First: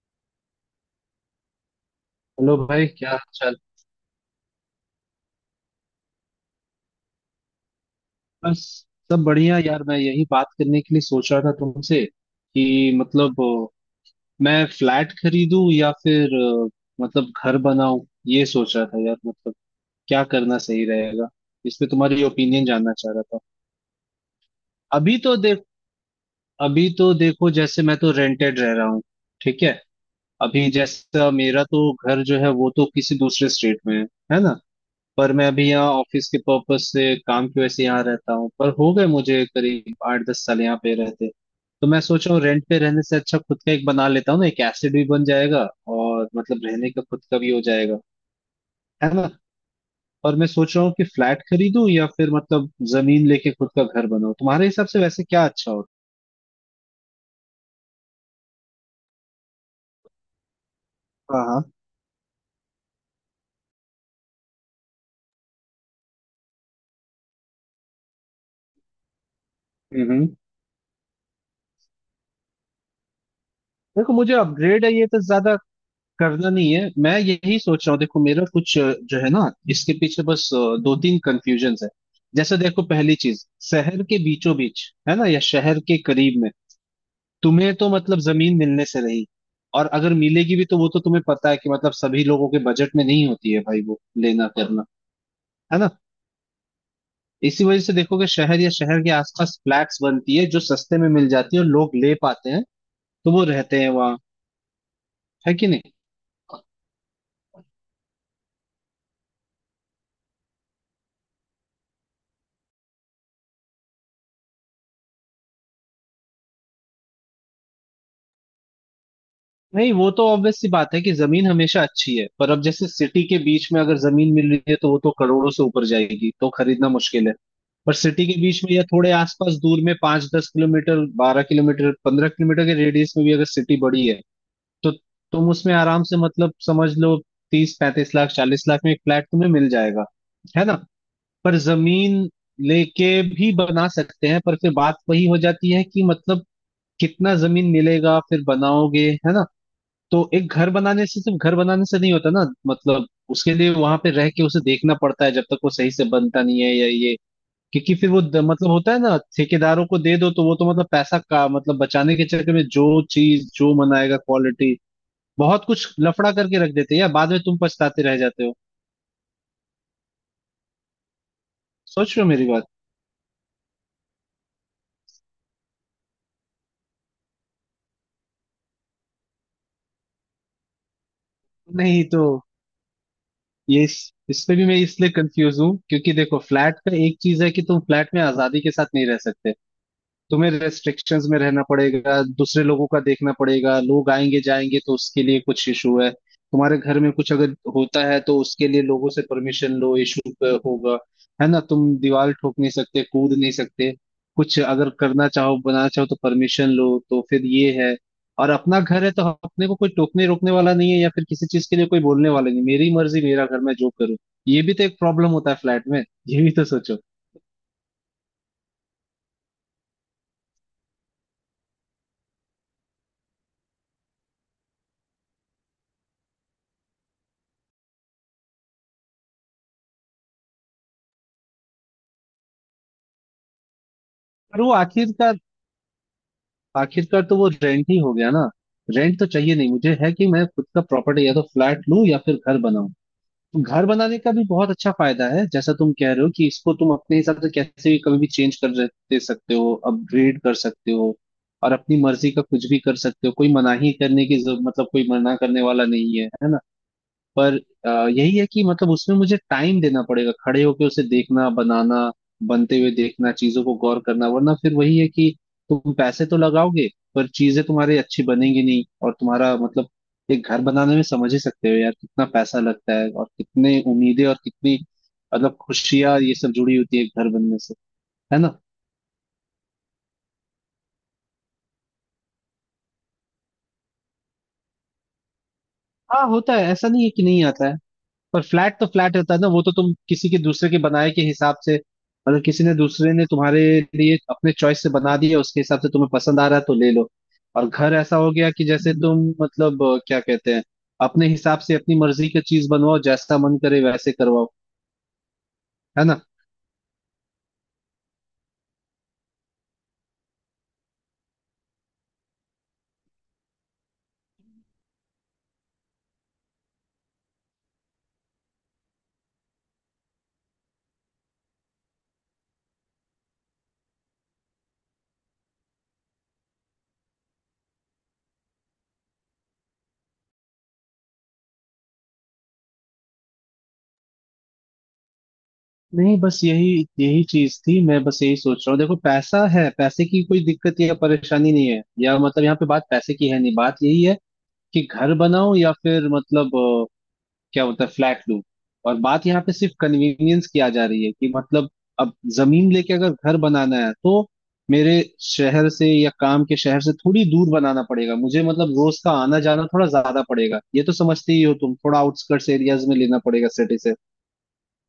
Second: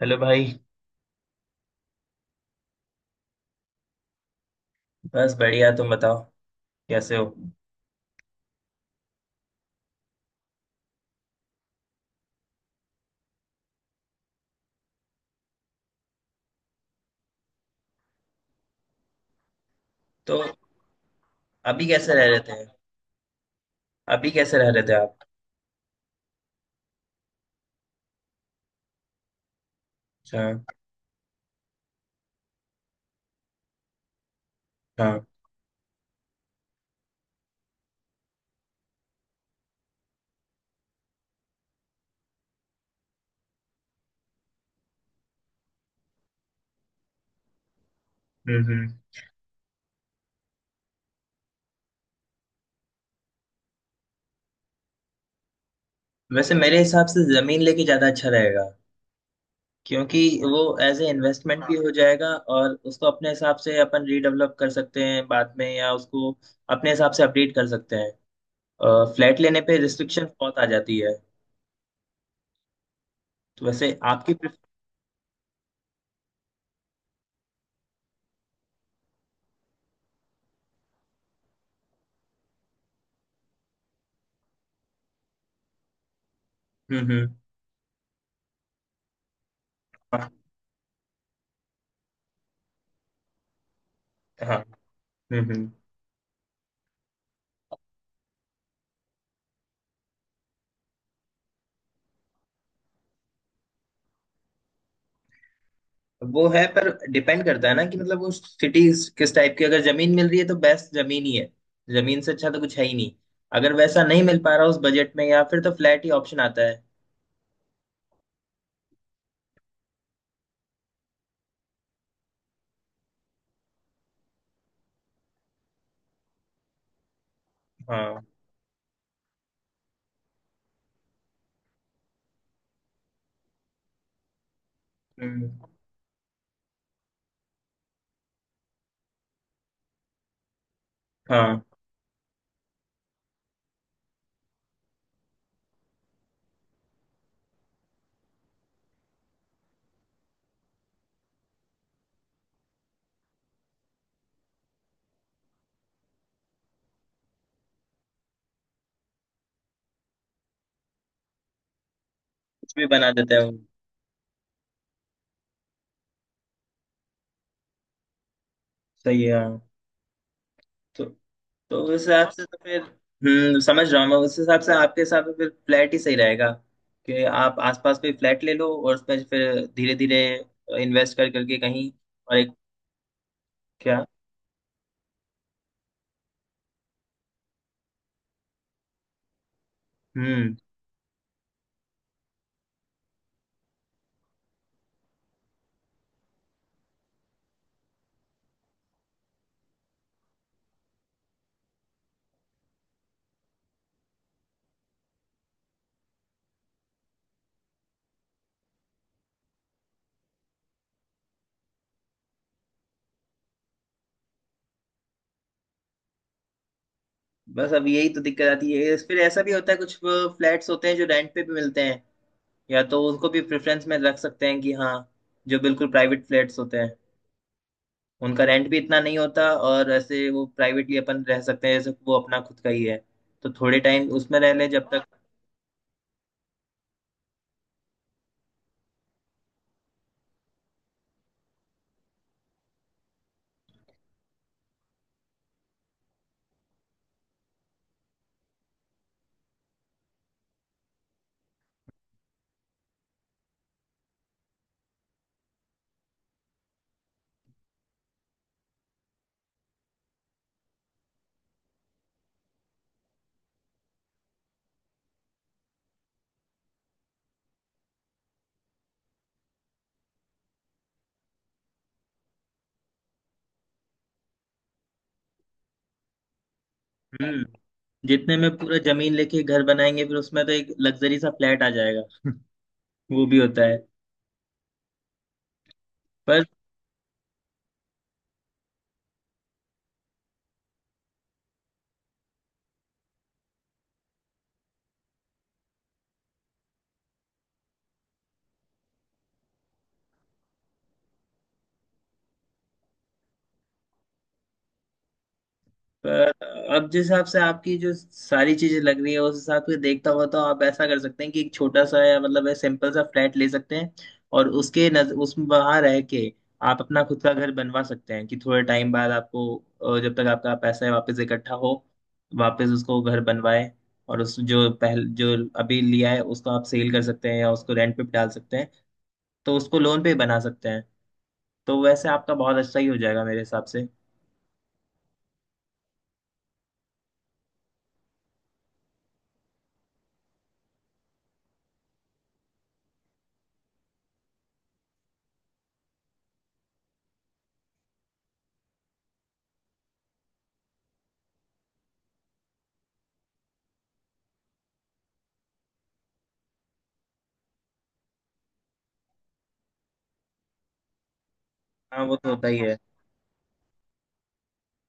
Hello भाई। Hello भाई, क्या हाल चाल। बस बढ़िया, तुम बताओ कैसे हो। बस सब बढ़िया यार, मैं यही बात करने के लिए सोच रहा था तुमसे कि मतलब मैं फ्लैट खरीदूं या फिर मतलब घर बनाऊं। ये सोच रहा था यार, मतलब क्या तो करना सही रहेगा। इस अभी पे कैसे तुम्हारी रह रहे थे? ओपिनियन जानना चाह रहा था। अभी कैसे रह रहे थे आप? अभी तो देख अभी तो देखो, जैसे मैं तो रेंटेड रह रहा हूँ। ठीक है। अच्छा। अभी जैसा मेरा तो घर जो है वो तो किसी दूसरे स्टेट में है ना। हाँ। पर मैं अभी यहाँ ऑफिस के पर्पस से काम की वजह से यहाँ रहता हूँ, पर हो गए मुझे करीब 8-10 साल यहाँ पे रहते। तो मैं सोच रहा हूँ रेंट पे रहने से अच्छा खुद का एक बना लेता हूँ ना, एक एसेट भी बन जाएगा और मतलब रहने का खुद का भी हो जाएगा। हम्म। है ना। और मैं सोच रहा हूँ कि फ्लैट खरीदूं या फिर मतलब जमीन लेके खुद का घर बनाऊं, तुम्हारे हिसाब से वैसे क्या अच्छा होता। वैसे मेरे हिसाब से जमीन लेके ज्यादा अच्छा रहेगा, क्योंकि वो एज ए हाँ हाँ। इन्वेस्टमेंट भी हो जाएगा। और उसको अपने हिसाब से अपन रीडेवलप कर सकते हैं बाद में, या उसको अपने हिसाब से अपडेट कर सकते हैं। फ्लैट लेने पे हम्म रिस्ट्रिक्शन हम्म। बहुत आ जाती है। तो वैसे देखो, मुझे आपकी अपग्रेड है ये तो ज्यादा करना नहीं है, मैं यही सोच रहा हूँ। देखो मेरा कुछ जो है ना इसके पीछे बस 2-3 कंफ्यूजन है। जैसे देखो पहली चीज, शहर के बीचों बीच है ना या शहर के करीब में। हम्म। तुम्हें तो मतलब जमीन मिलने से रही, और अगर हाँ मिलेगी भी तो वो तो तुम्हें पता है कि मतलब सभी लोगों के बजट में नहीं होती है भाई वो लेना हाँ, करना। हम्म। है ना। इसी वजह से देखोगे शहर या शहर के आसपास फ्लैट्स बनती है जो सस्ते में मिल जाती है और लोग ले पाते हैं, तो वो रहते हैं वहाँ। है कि नहीं। वो है, पर डिपेंड करता है ना कि मतलब वो सिटी किस टाइप की। अगर जमीन मिल रही है तो बेस्ट जमीन ही है। जमीन से अच्छा तो कुछ है ही नहीं। अगर वैसा नहीं मिल पा रहा उस बजट में, या फिर, तो फ्लैट ही ऑप्शन आता है। नहीं, वो तो ऑब्वियस सी बात है कि जमीन हमेशा अच्छी है, पर अब जैसे सिटी के बीच में अगर जमीन मिल रही है तो वो तो करोड़ों से ऊपर जाएगी, तो खरीदना मुश्किल है। पर हाँ। सिटी के बीच में या थोड़े आसपास दूर में 5-10 किलोमीटर, 12 किलोमीटर, 15 किलोमीटर के रेडियस में भी अगर सिटी बड़ी है, तो तुम हम्म, उसमें आराम से मतलब समझ लो 30-35 लाख, 40 लाख में एक फ्लैट तुम्हें मिल जाएगा। है ना। पर हाँ। जमीन लेके भी बना सकते हैं, पर फिर बात वही हो जाती है कि मतलब कितना जमीन मिलेगा फिर बनाओगे, है ना। तो एक घर बनाने से, सिर्फ घर बनाने से नहीं होता ना, मतलब उसके लिए वहां पे रह के उसे देखना पड़ता है जब तक वो सही से बनता नहीं है, या ये क्योंकि फिर मतलब होता है ना, ठेकेदारों को दे दो तो वो तो मतलब पैसा का, मतलब बचाने के चक्कर में कुछ भी जो बना देता है वो। चीज जो मनाएगा, क्वालिटी बहुत कुछ लफड़ा करके रख देते हैं यार, बाद में तुम पछताते रह जाते हो। सही है, हाँ। तो तो उस सोच रहे हो हिसाब से मेरी तो बात। फिर, हम्म, समझ रहा हूँ मैं। उस हिसाब से आपके हिसाब से फिर फ्लैट ही सही रहेगा, कि आप आसपास कोई फ्लैट ले लो और उसमें फिर धीरे धीरे इन्वेस्ट कर करके कहीं। नहीं तो और एक, क्या? इस पे भी मैं इसलिए कंफ्यूज हूँ, क्योंकि देखो फ्लैट का एक चीज है कि तुम फ्लैट में आजादी के साथ नहीं रह सकते। तुम्हें हम्म। रेस्ट्रिक्शंस में रहना पड़ेगा, दूसरे लोगों का देखना पड़ेगा, लोग आएंगे जाएंगे तो उसके लिए कुछ इशू है। तुम्हारे घर में कुछ अगर होता है तो उसके लिए लोगों से परमिशन लो, इशू होगा। है ना। तुम दीवार ठोक नहीं सकते, कूद नहीं सकते, कुछ अगर करना चाहो बनाना चाहो तो परमिशन लो, तो फिर ये है। और अपना घर है तो अपने को कोई टोकने रोकने वाला नहीं है, या फिर किसी चीज के लिए कोई बोलने वाला नहीं, मेरी मर्जी मेरा घर मैं जो करूँ। ये भी तो एक प्रॉब्लम होता है फ्लैट में। ये भी तो सोचो। बस अब यही तो दिक्कत आती है। फिर ऐसा भी होता है, कुछ फ्लैट्स होते हैं जो रेंट पे भी मिलते हैं। या तो उनको भी प्रेफरेंस में रख सकते हैं कि हाँ, जो बिल्कुल प्राइवेट फ्लैट्स होते हैं, उनका रेंट भी इतना नहीं होता। और ऐसे वो प्राइवेटली अपन रह सकते हैं जैसे वो अपना खुद का ही है। तो थोड़े टाइम उसमें रह पर लें वो जब तक। आखिरकार, आखिरकार तो वो रेंट ही हो गया ना। रेंट तो चाहिए नहीं मुझे, है कि मैं खुद का प्रॉपर्टी या तो फ्लैट लूं या फिर घर बनाऊं। तो घर बनाने का भी बहुत अच्छा फायदा है, जैसा तुम कह रहे हो कि इसको तुम अपने हिसाब से कैसे भी कभी भी चेंज कर दे सकते हो, अपग्रेड कर सकते हो, और अपनी मर्जी का कुछ भी कर सकते हो, कोई मनाही करने की जरूरत, मतलब कोई मना करने वाला नहीं है, है ना। पर यही है कि मतलब उसमें मुझे टाइम देना पड़ेगा खड़े होके उसे देखना बनाना, बनते हुए देखना, चीजों को गौर करना, वरना फिर वही है कि तुम पैसे तो लगाओगे पर चीजें तुम्हारी अच्छी बनेंगी नहीं, और तुम्हारा मतलब एक घर बनाने में समझ ही सकते हो यार कितना पैसा लगता है, और कितने उम्मीदें और कितनी मतलब खुशियां ये सब जुड़ी होती है एक घर हम्म। बनने से। जितने है में ना। पूरा जमीन लेके घर बनाएंगे, फिर उसमें तो एक लग्जरी सा फ्लैट आ जाएगा। वो भी होता है। हाँ पर होता है, ऐसा नहीं है कि नहीं आता है, पर फ्लैट तो फ्लैट होता है ना, वो तो तुम किसी के दूसरे के बनाए के हिसाब से, मतलब किसी ने दूसरे ने तुम्हारे लिए अपने चॉइस से बना दिया, उसके हिसाब से तुम्हें पसंद आ रहा है तो ले लो। और घर ऐसा हो गया कि जैसे तुम मतलब क्या कहते हैं, अपने हिसाब से अपनी मर्जी की चीज बनवाओ, जैसा मन करे वैसे करवाओ। है ना। पर अब जिस हिसाब से आपकी जो सारी चीजें लग रही है, उस हिसाब से देखता हुआ तो आप ऐसा कर सकते हैं कि एक छोटा सा, या मतलब है, सिंपल सा फ्लैट ले सकते हैं। और उसके नज उस वहां रह के आप अपना खुद का घर बनवा सकते हैं। कि थोड़े टाइम बाद आपको जब तक आपका पैसा है वापस इकट्ठा हो, वापस उसको घर बनवाए। और उस जो पहल, जो अभी लिया है, उसको आप सेल कर सकते हैं या उसको रेंट पे भी डाल सकते हैं। तो उसको लोन पे बना सकते हैं। तो वैसे आपका बहुत अच्छा ही हो जाएगा मेरे हिसाब से। नहीं, बस यही यही चीज थी, मैं बस यही सोच रहा हूँ, देखो पैसा है, पैसे की कोई दिक्कत या परेशानी नहीं है, या मतलब यहाँ पे बात पैसे की है नहीं, बात यही है कि घर बनाओ या फिर मतलब क्या होता है फ्लैट लूप। और बात यहाँ पे सिर्फ कन्वीनियंस की आ जा रही है कि मतलब अब जमीन लेके अगर घर बनाना है तो मेरे शहर से या काम के शहर से थोड़ी दूर बनाना पड़ेगा मुझे, मतलब रोज का आना जाना थोड़ा ज्यादा पड़ेगा, ये तो समझते ही हो तुम, थोड़ा हाँ वो तो होता आउटस्कर्ट्स ही है। एरियाज में लेना पड़ेगा सिटी से।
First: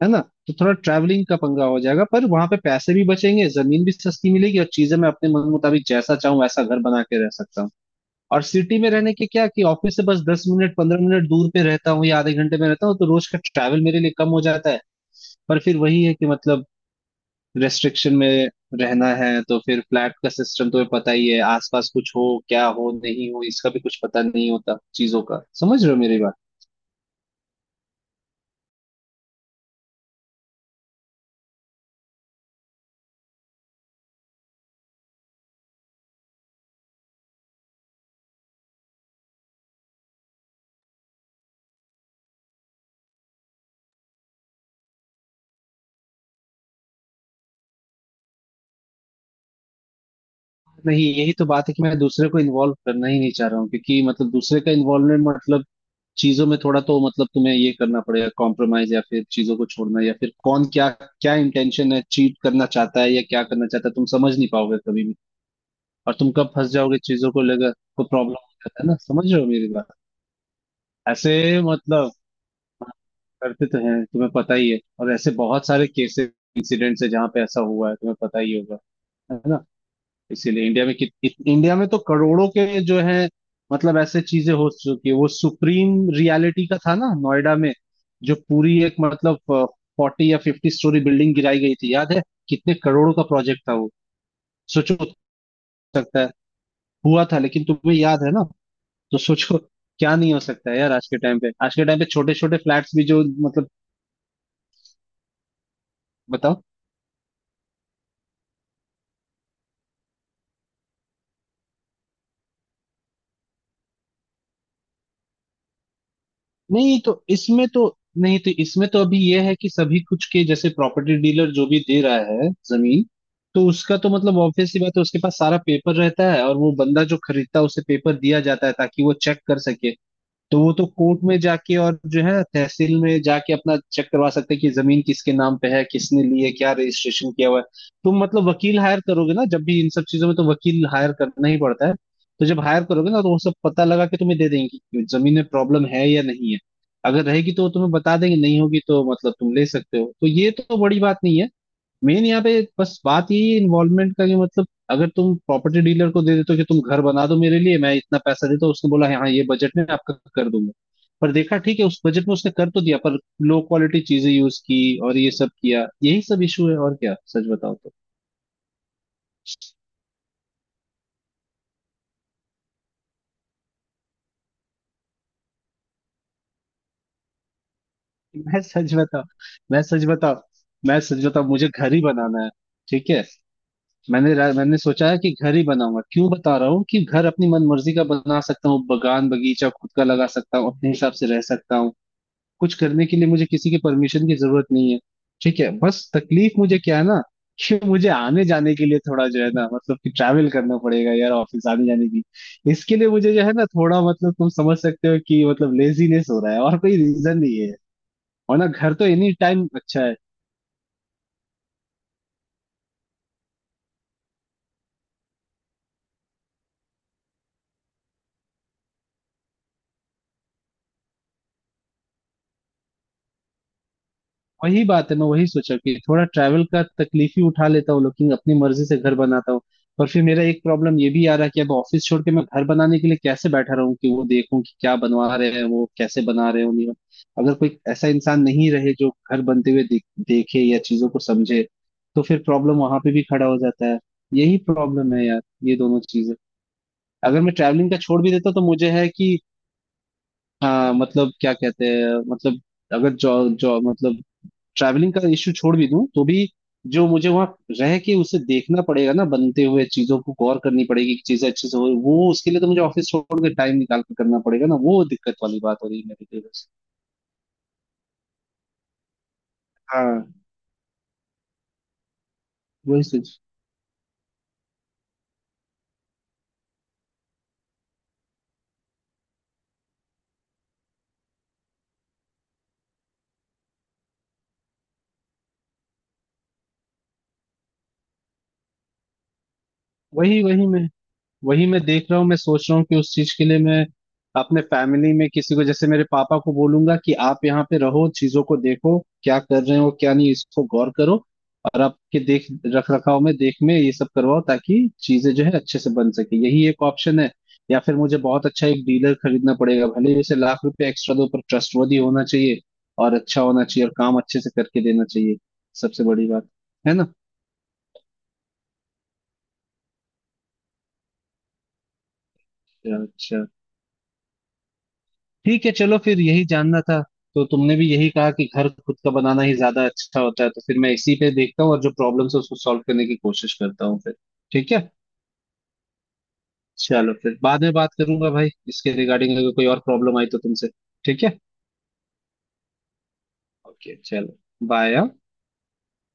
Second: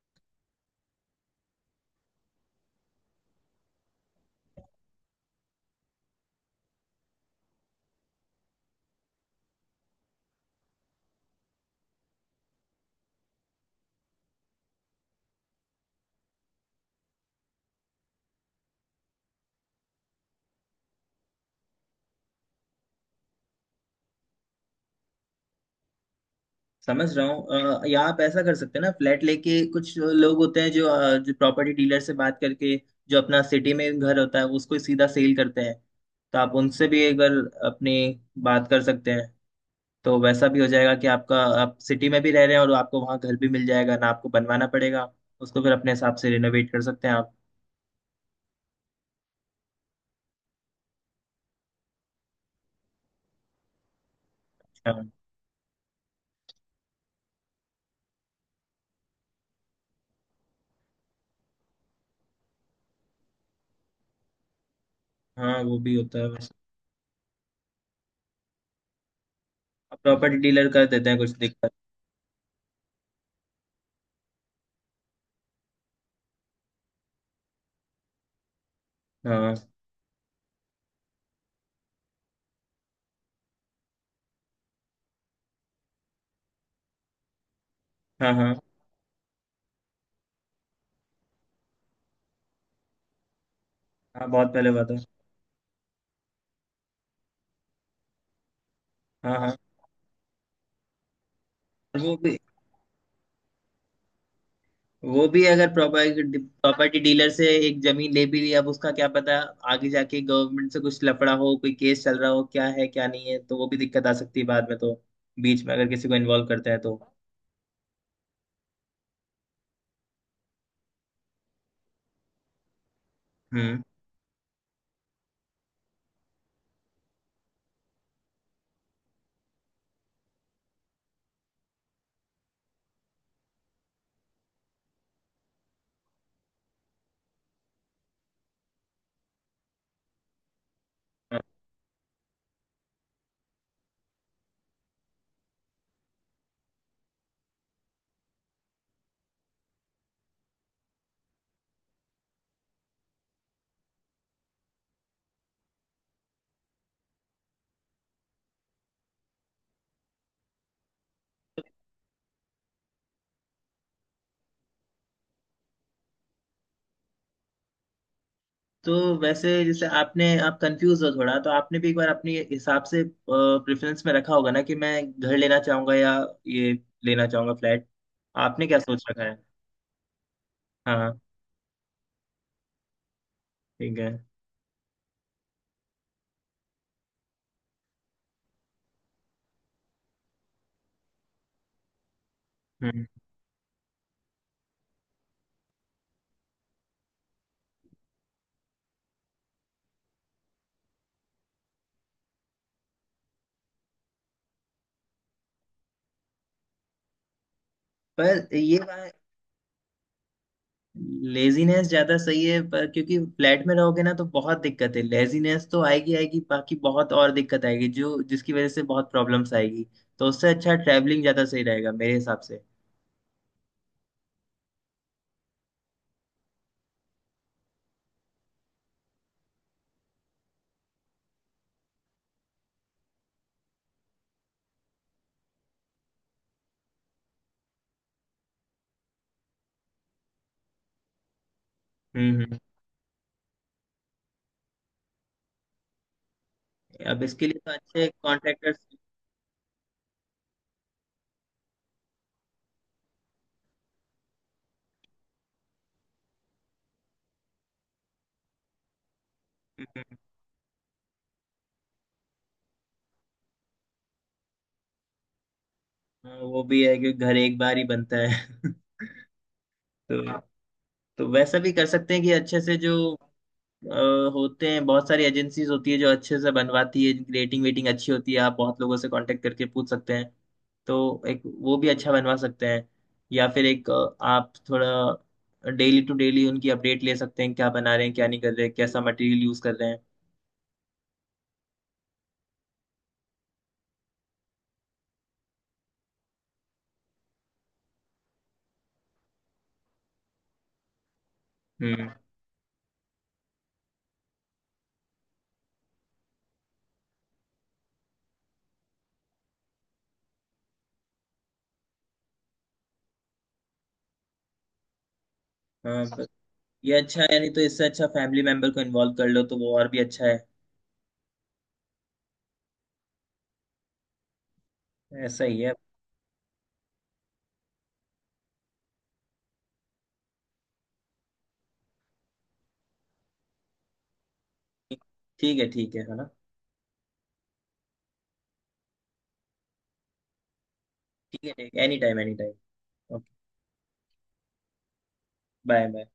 है ना। तो थोड़ा ट्रैवलिंग का पंगा हो जाएगा, पर वहां पे पैसे भी बचेंगे, जमीन भी सस्ती मिलेगी, और चीजें मैं अपने मन मुताबिक जैसा चाहूँ वैसा घर बना के रह सकता हूँ। और सिटी में रहने के क्या कि ऑफिस से बस 10 मिनट, 15 मिनट दूर पे रहता हूँ या आधे घंटे में रहता हूँ, तो रोज का ट्रैवल मेरे लिए कम हो जाता है। पर फिर वही है कि मतलब रेस्ट्रिक्शन में रहना है, तो फिर फ्लैट का सिस्टम तुम्हें पता ही है, आसपास कुछ हो, क्या हो नहीं हो इसका भी कुछ पता नहीं होता चीजों का, समझ रहे हो मेरी बात। समझ रहा हूँ। या आप ऐसा कर सकते हैं ना, फ्लैट लेके। कुछ लोग होते हैं जो जो प्रॉपर्टी डीलर से बात करके जो अपना सिटी में घर होता है उसको ही सीधा सेल करते हैं। तो आप उनसे भी एक बार अपनी बात कर सकते हैं। तो वैसा भी हो जाएगा कि आपका, आप सिटी में भी रह रहे हैं और आपको वहाँ घर भी मिल जाएगा ना, आपको बनवाना पड़ेगा। उसको फिर अपने हिसाब से रिनोवेट कर सकते हैं आप। नहीं, यही तो बात है कि मैं दूसरे को इन्वॉल्व करना ही नहीं चाह रहा हूँ, क्योंकि मतलब दूसरे का हाँ इन्वॉल्वमेंट, मतलब चीजों में थोड़ा तो मतलब तुम्हें ये करना पड़ेगा कॉम्प्रोमाइज, या फिर चीजों को छोड़ना, या फिर कौन क्या क्या इंटेंशन है, चीट करना चाहता है या क्या करना चाहता है तुम समझ नहीं पाओगे कभी भी। हाँ, वो भी और होता है तुम कब वैसे। फंस जाओगे चीजों को लेकर तो प्रॉब्लम हो जाता है ना, समझ रहे हो मेरी बात। प्रॉपर्टी डीलर कर देते हैं कुछ ऐसे दिक्कत। मतलब, हाँ, करते तो हैं, तुम्हें पता ही है, और ऐसे बहुत सारे केसेस इंसिडेंट्स है जहाँ पे ऐसा हुआ है, तुम्हें पता ही होगा। है ना। हाँ। इसीलिए इंडिया में इंडिया में तो करोड़ों के जो है, मतलब ऐसे चीजें हो चुकी है, वो सुप्रीम रियलिटी का था ना नोएडा में, हाँ। जो हाँ पूरी एक मतलब 40 या 50 स्टोरी बिल्डिंग गिराई गई थी, याद है। कितने करोड़ों का प्रोजेक्ट था वो। हाँ, बहुत पहले बात सोचो, है। हो सकता है, हुआ था लेकिन तुम्हें याद है ना। तो हाँ हाँ। सोचो क्या नहीं हो सकता है यार, आज के टाइम पे, आज के टाइम पे वो छोटे भी, छोटे फ्लैट्स भी जो वो भी अगर प्रॉपर्टी मतलब। प्रॉपर्टी डीलर से एक जमीन ले भी ली, अब उसका क्या पता। आगे जाके गवर्नमेंट से कुछ लफड़ा हो, कोई केस चल रहा हो, क्या है क्या नहीं है, तो वो भी दिक्कत आ सकती है बाद में तो। बीच में अगर किसी को इन्वॉल्व करता है तो। नहीं तो इसमें तो, अभी यह है कि सभी कुछ के, जैसे प्रॉपर्टी डीलर जो भी दे रहा है जमीन, तो हम्म। उसका तो मतलब ऑब्वियसली बात है, उसके पास सारा पेपर रहता है और वो बंदा जो खरीदता है उसे पेपर दिया जाता है ताकि वो चेक कर सके। तो वो तो कोर्ट में जाके और जो है तहसील में जाके अपना चेक करवा सकते हैं कि जमीन किसके नाम पे है, किसने ली है, क्या रजिस्ट्रेशन किया हुआ है। तुम मतलब वकील हायर करोगे ना, जब भी इन सब चीजों में तो वकील हायर करना ही पड़ता है। तो जब हायर करोगे ना तो वो सब पता लगा के तुम्हें दे देंगे कि जमीन में प्रॉब्लम है या नहीं है, अगर रहेगी तो वो तुम्हें बता देंगे, नहीं होगी तो मतलब तुम ले सकते हो, तो ये तो बड़ी बात नहीं है। मेन यहाँ पे बस बात यही है इन्वॉल्वमेंट का, कि मतलब अगर तुम प्रॉपर्टी डीलर को दे देते हो कि तुम घर बना दो मेरे लिए, मैं इतना पैसा देता हूँ, उसने बोला हाँ ये बजट में आपका कर दूंगा। पर देखा, ठीक है उस बजट में उसने कर तो दिया, पर लो क्वालिटी चीजें यूज की और ये सब किया, यही सब इशू है और क्या, सच बताओ तो। तो वैसे, जैसे आपने आप कंफ्यूज हो थोड़ा, तो आपने भी एक बार अपने हिसाब से प्रेफरेंस में रखा होगा ना, कि मैं घर लेना चाहूंगा या ये लेना चाहूंगा, फ्लैट। मैं आपने क्या सच सोच रखा बताओ, है? मैं सच बताओ हाँ मैं हाँ, सच बताओ मुझे घर ही बनाना है। ठीक है। ठीक है। मैंने सोचा है कि घर ही बनाऊंगा, क्यों बता रहा हूँ कि घर अपनी मन मर्जी का बना सकता हूँ, बगान बगीचा खुद का लगा सकता हूँ, अपने हिसाब से रह सकता हूँ, कुछ हम्म। करने के लिए मुझे किसी की परमिशन की जरूरत नहीं है। ठीक है। बस तकलीफ मुझे क्या है ना, कि मुझे आने जाने के लिए थोड़ा जो है ना मतलब कि ट्रैवल करना पड़ेगा यार ऑफिस आने जाने की। इसके लिए मुझे जो है ना, थोड़ा मतलब तुम समझ सकते हो कि मतलब लेजीनेस हो रहा है और कोई रीजन नहीं है, पर और ना, ये घर तो बा- एनी टाइम अच्छा है। लेजीनेस ज्यादा सही है, पर क्योंकि फ्लैट में रहोगे ना तो बहुत दिक्कत है। लेजीनेस तो आएगी आएगी, बाकी बहुत और दिक्कत आएगी, जो जिसकी वजह से बहुत प्रॉब्लम्स आएगी। तो उससे अच्छा ट्रैवलिंग ज्यादा सही रहेगा मेरे हिसाब से। वही बात है, मैं वही सोचा कि थोड़ा ट्रैवल का तकलीफ ही उठा लेता हूँ लेकिन अपनी मर्जी से घर बनाता हूँ। पर फिर मेरा एक प्रॉब्लम ये भी आ रहा है कि अब ऑफिस छोड़ के मैं घर बनाने के लिए कैसे बैठा रहूं कि वो देखूं कि क्या बनवा रहे हैं, वो कैसे बना रहे हैं उन्हें, अगर कोई ऐसा इंसान नहीं रहे जो घर बनते हुए देखे या चीजों को समझे, तो फिर हम्म हम्म। प्रॉब्लम वहां पे भी खड़ा हो जाता है। यही प्रॉब्लम है यार, ये दोनों चीजें। अब अगर इसके मैं लिए तो ट्रैवलिंग का अच्छे छोड़ भी देता तो कॉन्ट्रैक्टर्स। मुझे है कि, हाँ मतलब क्या कहते हैं मतलब, अगर जॉब जॉब मतलब ट्रैवलिंग का इश्यू छोड़ भी दूं तो भी जो मुझे वहां रह के उसे देखना पड़ेगा ना, बनते हुए चीजों को गौर करनी पड़ेगी कि चीजें अच्छे से हो, वो उसके लिए तो मुझे ऑफिस छोड़ के टाइम निकाल के करना पड़ेगा ना, वो दिक्कत वाली बात हो रही है मेरे लिए वो बस। भी है कि घर एक बार ही बनता है। हाँ, तो तो वैसा भी कर सकते हैं कि अच्छे से जो वही सोच अ, होते हैं, बहुत सारी एजेंसीज होती है जो अच्छे से बनवाती है, जिनकी रेटिंग वेटिंग अच्छी होती है। आप बहुत लोगों से कांटेक्ट करके पूछ सकते हैं। तो एक वो भी अच्छा बनवा सकते हैं। या फिर एक, आप थोड़ा डेली टू डेली उनकी अपडेट ले सकते हैं, क्या बना रहे हैं क्या नहीं कर रहे हैं, कैसा मटेरियल यूज कर रहे हैं। वही वही मैं देख रहा हूँ, मैं सोच रहा हूँ कि उस चीज के लिए मैं अपने फैमिली में किसी को, जैसे मेरे पापा को बोलूंगा कि आप यहाँ पे रहो, चीजों को देखो क्या कर रहे हो क्या नहीं, इसको गौर करो, और हम्म। आपके देख रख रखाव में, देख में ये सब करवाओ ताकि चीजें जो है अच्छे से बन सके, यही एक ऑप्शन है। या फिर मुझे बहुत अच्छा एक डीलर खरीदना पड़ेगा, भले ही उसे लाख रुपए एक्स्ट्रा दो, पर ट्रस्टवर्दी होना चाहिए, और अच्छा होना चाहिए, और काम अच्छे से करके देना चाहिए, सबसे हाँ बस, बड़ी बात। ये है ना। अच्छा है। यानी तो इससे अच्छा फैमिली मेंबर को इन्वॉल्व कर लो, तो वो और भी अच्छा है। अच्छा, ऐसा ही ठीक है है। चलो फिर, यही जानना था। तो तुमने भी यही कहा कि घर खुद का बनाना ही ज्यादा अच्छा होता है, तो फिर मैं इसी पे देखता हूँ और जो प्रॉब्लम्स है उसको सॉल्व करने की कोशिश करता हूँ फिर। ठीक है। ठीक है, ठीक है ना। चलो फिर बाद में बात करूंगा भाई इसके रिगार्डिंग अगर कोई और प्रॉब्लम आई तो तुमसे। ठीक है, ठीक है ठीक है, any time any time. Okay. Okay, चलो बाय। Bye bye.